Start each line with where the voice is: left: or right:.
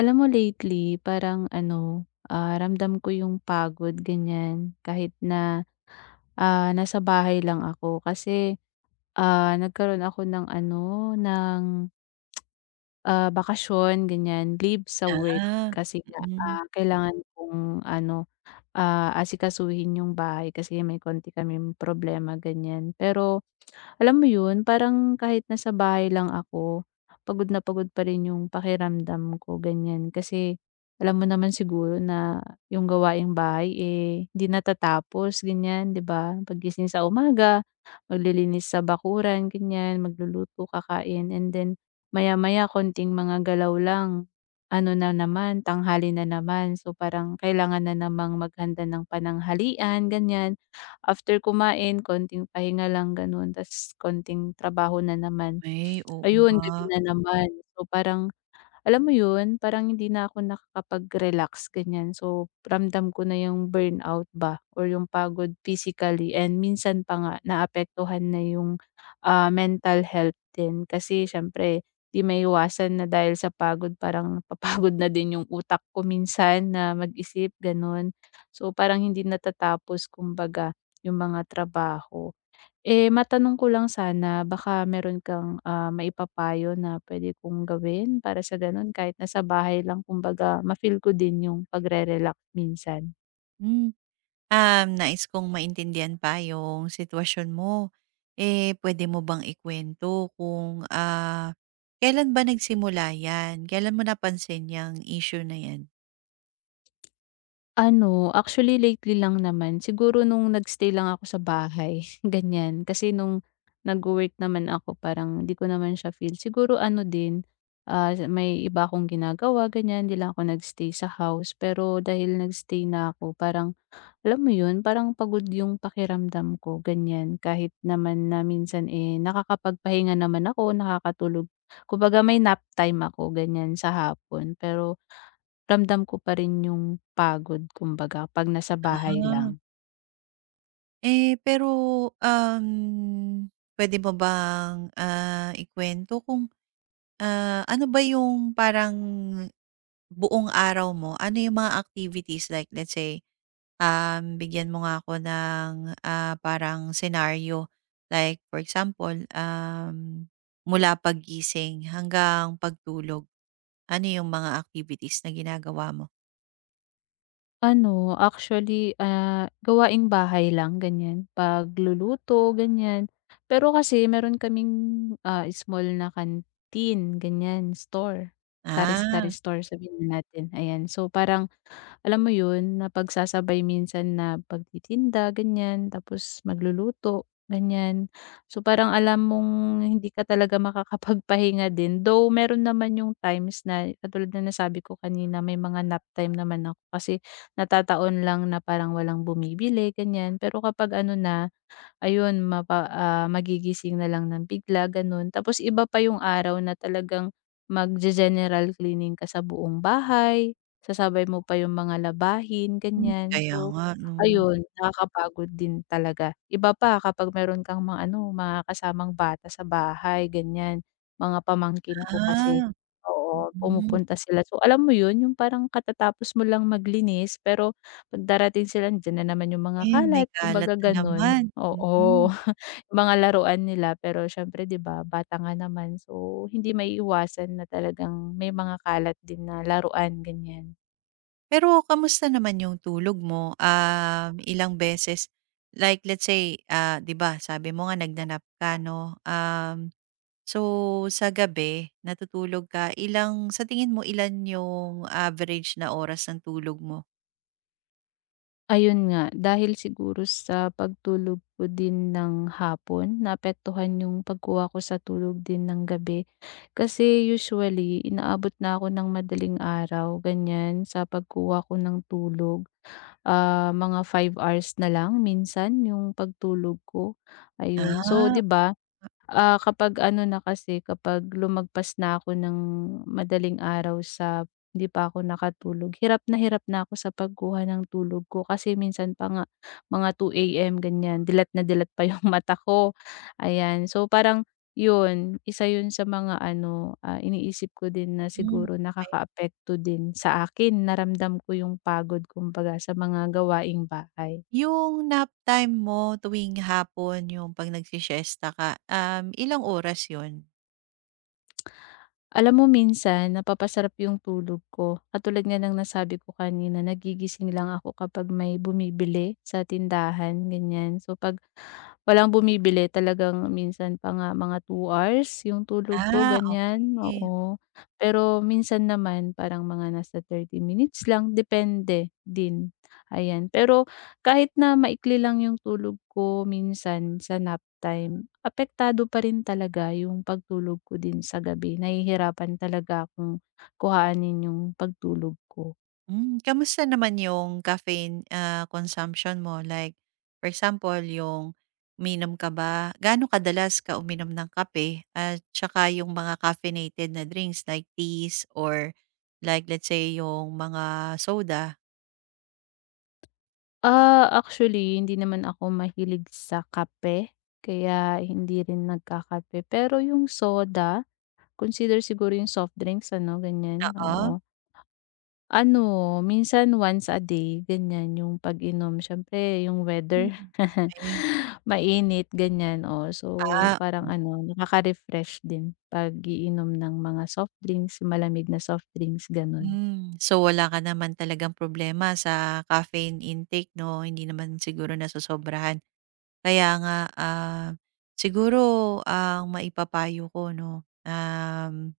left: Alam mo lately, parang ano, ah, ramdam ko yung pagod ganyan kahit na, ah, nasa bahay lang ako kasi, ah, nagkaroon ako ng ano, ng, ah, bakasyon ganyan, leave sa work
right: Ah,
left: kasi nga,
right: mm.
left: ah, kailangan kong ano, ah, asikasuhin yung bahay kasi may konti kami problema ganyan. Pero alam mo 'yun, parang kahit nasa bahay lang ako, pagod na pagod pa rin 'yung pakiramdam ko, ganyan. Kasi alam mo naman siguro na 'yung gawaing bahay, eh, hindi natatapos, ganiyan, 'di ba? Paggising sa umaga, maglilinis sa bakuran, ganiyan, magluluto, kakain, and then maya-maya konting mga galaw lang, ano na naman, tanghali na naman. So, parang kailangan na namang maghanda ng pananghalian, ganyan. After kumain, konting pahinga lang gano'n, tas konting trabaho na naman.
right: Ay, oo
left: Ayun,
right: nga.
left: gabi na naman. So, parang alam mo 'yun, parang hindi na ako nakakapag-relax ganyan. So, ramdam ko na yung burnout ba or yung pagod physically, and minsan pa nga naapektuhan na yung, ah, mental health din. Kasi siyempre 'di maiwasan na dahil sa pagod parang papagod na din yung utak ko minsan na mag-isip gano'n. So, parang hindi natatapos kumbaga yung mga trabaho. Eh, matanong ko lang sana baka meron kang, ah, maipapayo na pwede kong gawin para sa gano'n kahit nasa bahay lang kumbaga ma-feel ko din yung pagre-relax minsan?
right: Hmm, nais kong maintindihan pa yung sitwasyon mo. Eh, pwede mo bang ikwento kung, kailan ba nagsimula 'yan? Kailan mo napansin yung issue na 'yan?
left: Ano, actually lately lang naman siguro nung nagstay lang ako sa bahay ganyan. Kasi nung nagwo-work naman ako parang di ko naman siya feel. Siguro ano din, ah, may iba akong ginagawa ganyan. Di lang ako nagstay sa house. Pero dahil nagstay na ako parang alam mo yun, parang pagod yung pakiramdam ko, ganyan. Kahit naman na minsan, eh, nakakapagpahinga naman ako, nakakatulog. Kumbaga may nap time ako, ganyan, sa hapon. Pero ramdam ko pa rin yung pagod, kumbaga, pag nasa bahay lang.
right: Ah, eh, pero, um, pwede mo bang, ikwento kung, ano ba yung parang buong araw mo, ano yung mga activities like let's say bigyan mo nga ako ng, parang senaryo. Like for example, mula paggising hanggang pagtulog, ano yung mga activities na ginagawa mo?
left: Ano, actually, ah, gawaing bahay lang, ganyan. Pagluluto, ganyan. Pero kasi meron kaming ah, small na canteen, ganyan, store. Sari-sari
right: Ah,
left: store, sabihin na natin. Ayan, so parang alam mo yun, napagsasabay minsan na pagtitinda, ganyan, tapos magluluto, ganyan. So parang alam mong hindi ka talaga makakapagpahinga din. Though meron naman yung times na, katulad na nasabi ko kanina, may mga nap time naman ako kasi natataon lang na parang walang bumibili, ganyan. Pero kapag ano na, ayun mapa magigising na lang ng bigla gano'n. Tapos iba pa yung araw na talagang magge-general cleaning ka sa buong bahay, sasabay mo pa yung mga labahin
right: mm.
left: ganyan.
right: Kaya
left: So,
right: nga 'no.
left: ayun nakakapagod din talaga. Iba pa kapag meron kang mga ano, mga kasamang bata sa bahay ganyan, mga pamangkin ko kasi.
right: Ah,
left: Oo,
right: mm.
left: pumupunta sila. So, alam mo yun yung parang katatapos mo lang maglinis pero pag darating sila andiyan na naman yung mga
right: Eh, may
left: kalat
right: kalat
left: kumbaga
right: na
left: gano'n.
right: naman, mm.
left: Oo, mga laruan nila pero siyempre 'di ba bata nga naman so hindi maiiwasan na talagang may mga kalat din na laruan ganyan.
right: Pero kamusta naman yung tulog mo? Ilang beses like let's say, 'di ba sabi mo nga nagnanap ka 'no, so, sa gabi natutulog ka, ilang sa tingin mo ilan yung average na oras ng tulog mo?
left: Ayun nga, dahil siguro sa pagtulog ko din ng hapon naapektuhan yung pagkuha ko sa tulog din ng gabi. Kasi usually inaabot na ako ng madaling araw ganyan sa pagkuha ko ng tulog. Mga 5 hours na lang minsan yung pagtulog ko, ayun. So 'di
right: Ah,
left: ba kapag ano na kasi, kapag lumagpas na ako ng madaling araw sa hindi pa ako nakatulog, hirap na ako sa pagkuha ng tulog ko kasi minsan pa nga mga 2:00 a.m. ganyan, dilat na dilat pa yung mata ko, ayan. So, parang yun, isa yun sa mga ano, ah, iniisip ko din na
right: hmm,
left: siguro
right: okey.
left: nakakaapekto din sa akin, na ko yung pagod kumbaga sa mga gawaing bahay.
right: Yung nap time mo tuwing hapon, yung 'pag nagsisiesta ka, ilang oras yun?
left: Alam mo minsan napapasarap yung tulog ko. Katulad nga ng nasabi ko kanina, nagigising lang ako kapag may bumibili sa tindahan, ganyan. So 'pag walang bumibili talagang minsan pa nga mga 2 hours yung tulog ko
right: Ah,
left: ganyan,
right: okay.
left: oo. Pero minsan naman parang mga nasa 30 minutes lang depende din, ayan. Pero kahit na maikli lang yung tulog ko minsan sa nap time, apektado pa rin talaga yung pagtulog ko din sa gabi. Nahihirapan talaga akong kuhaanin yung pagtulog ko.
right: Hmm, kamusta naman yung caffeine, consumption mo? Like, for example, yung uminom ka ba? Gaano kadalas ka uminom ng kape at tsaka yung mga caffeinated na drinks like teas or like let's say yung mga soda?
left: Actually hindi naman ako mahilig sa kape, kaya hindi rin nagkakape. Pero yung soda, consider siguro yung soft drinks ano, ganyan,
right: Oo?
left: oo. Ano, minsan once a day, ganyan yung pag-inom. Siyempre yung
right: Hmm,
left: weather,
right: okey.
left: mainit ganyan, oh. So
right: Ah,
left: parang ano, nakaka-refresh din pag-iinom ng mga soft drinks, yung malamig na soft drinks, gano'n.
right: hmm. So, wala ka naman talagang problema sa caffeine intake 'no? Hindi naman siguro nasosobrahan. Kaya nga, siguro ang maipapayo ko 'no,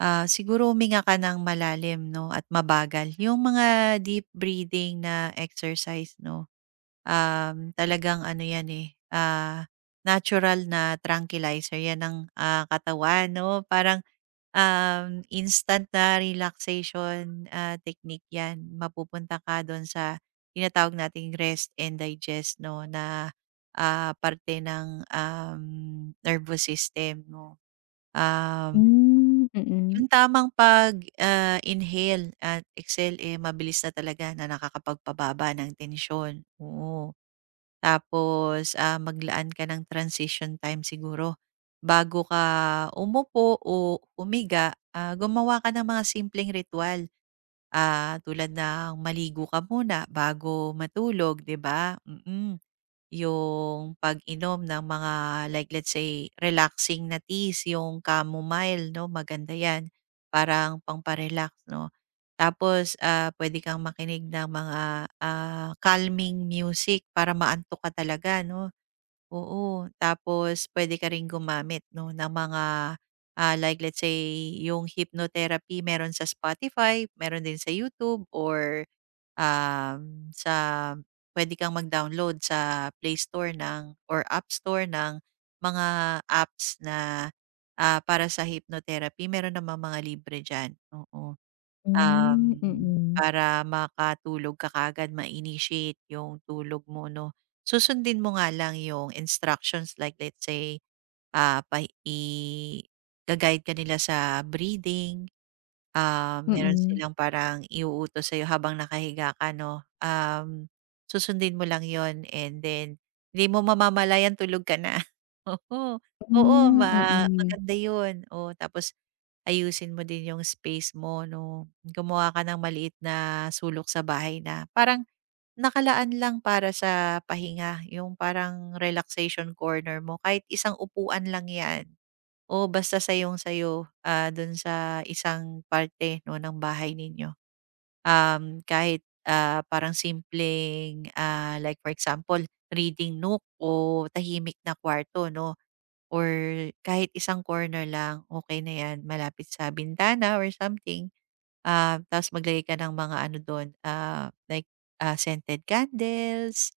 right: siguro huminga ka ng malalim 'no at mabagal. Yung mga deep breathing na exercise 'no, talagang ano 'yan, eh, natural na tranquilizer 'yan ng, katawan 'no. Parang instant na relaxation, technique 'yan. Mapupunta ka do'n sa tinatawag nating rest and digest 'no, na, parte ng, nervous system 'no. Um,
left: Hmm. Mm.
right: yung tamang pag, inhale at exhale, eh, mabilis na talaga na nakakapagpababa ng tensyon, oo. Tapos, maglaan ka ng transition time siguro. Bago ka umupo o umiga, gumawa ka ng mga simpleng ritual, tulad ng maligo ka muna bago matulog, 'di ba? Mm. Yung pag-inom ng mga like let's say relaxing na teas, yung chamomile 'no, maganda 'yan, parang pampa 'no. Tapos, pwede kang makinig ng mga, calming music para maantok ka talaga 'no, oo. Tapos pwede ka ring gumamit 'no ng mga, like let's say yung hypnotherapy meron sa Spotify, meron din sa YouTube or sa puwede kang mag-download sa Play Store ng or App Store ng mga apps na, para sa hypnotherapy. Meron naman mga libre diyan, oo. Um,
left: Hmm, mm.
right: para makatulog ka kaagad, ma-initiate yung tulog mo 'no. Susundin mo nga lang yung instructions like let's say, pa i ga-guide ka nila sa breathing. Ah, meron
left: Mm.
right: silang parang iuutos sa'yo habang nakahiga ka 'no, susundin mo lang yon and then hindi mo mamamalayan tulog ka na. Oo, oo
left: Hmm, mm.
right: maganda 'yun, oo. Tapos ayusin mo din 'yung space mo 'no, gumawa ka ng maliit na sulok sa bahay na parang nakalaan lang para sa pahinga, 'yung parang relaxation corner mo, kahit isang upuan lang 'yan. O basta sayong-sayo, dun sa isang parte 'no ng bahay ninyo. Kahit, parang simpleng, like for example, reading nook o tahimik na kwarto 'no, or kahit isang corner lang, okay na 'yan, malapit sa bintana or something. Ah, tapos maglagay ka ng mga ano dun, like, scented candles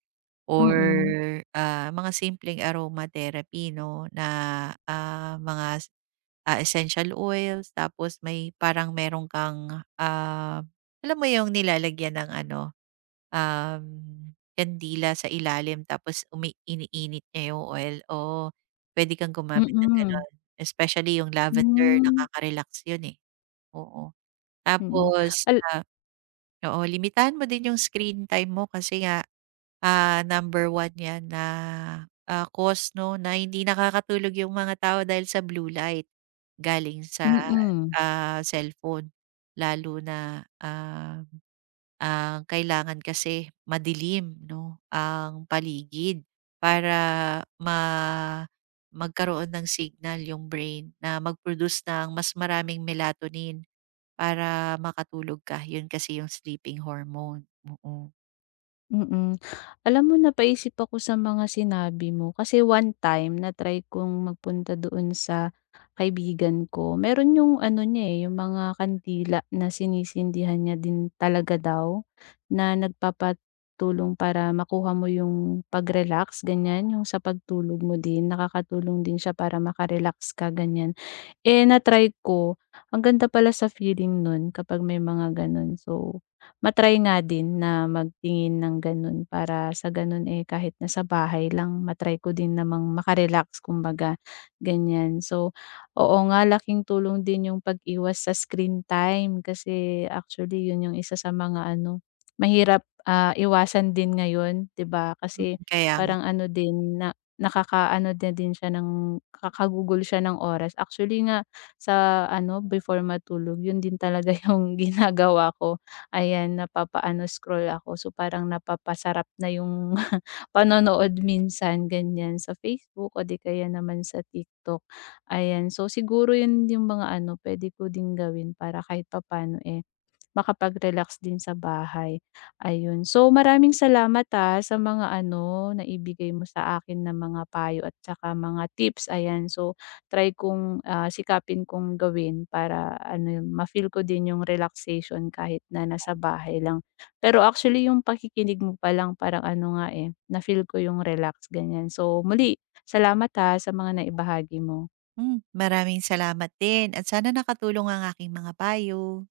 right: or,
left: Mm.
right: Hmm. Mga simpleng aromatherapy 'no, na, ah, mga s essential oils tapos may parang meron kang, alam mo yung nilalagyan ng ano, um, kandila sa ilalim tapos iniinit niya yung oil, o, puwede kang gumamit ng gano'n, especially yung lavender
left: Mm.
right: nakaka-relax yun, eh, oo.
left: Hmm, mm.
right: Tapos,
left: Al
right: ah, oo, limitahan mo din yung screen time mo kasi nga, number one 'yan na, cause 'no, na hindi nakakatulog yung mga tao dahil sa blue light galing sa,
left: mm,
right: cellphone. Lalo na, ah, ang kailangan kasi madilim 'no, ang paligid para ma magkaroon ng signal yung brain na mag-produce ng mas maraming melatonin para makatulog ka. Yun kasi yung sleeping hormone, oo.
left: mm. Alam mo napaisip ako sa mga sinabi mo kasi one time na-try kong magpunta doon sa kaibigan ko. Meron yung ano niya, eh, yung mga kandila na sinisindihan niya din talaga daw na nagpapatulong para makuha mo yung pag-relax, ganyan. Yung sa pagtulog mo din nakakatulong din siya para maka-relax ka, ganyan. Eh, na-try ko. Ang ganda pala sa feeling nun kapag may mga ganun. So, matry try nga din na magtingin ng ganun para sa ganun, eh, kahit nasa bahay lang matry ko din namang maka-relax kumbaga, ganyan. So, oo nga laking tulong din yung pag-iwas sa screen time kasi actually yun yung isa sa mga ano, mahirap, ah, iwasan din ngayon, 'di ba? Kasi
right: Kaya nga,
left: parang ano din nakakaano na din siya ng nakakagugol siya ng oras. Actually nga sa ano, before matulog yun din talaga yung ginagawa ko. Ayan, napapaano scroll ako. So, parang napapasarap na yung panonood minsan ganyan sa Facebook o di kaya naman sa TikTok, ayan. So, siguro yun yung mga ano, puwede ko ding gawin para kahit papaano, eh, makapag-relax din sa bahay, ayun. So, maraming salamat, ah, sa mga ano, na ibigay mo sa akin na mga payo at saka mga tips, ayan. So, try kong, ah, sikapin kong gawin para ano, ma-feel ko din yung relaxation kahit na nasa bahay lang. Pero actually yung pakikinig mo pa lang parang ano nga, eh, na-feel ko yung relax, ganyan. So, muli salamat, ah, sa mga naibahagi mo.
right: hmm, maraming salamat din at sana nakatulong ang aking mga payo.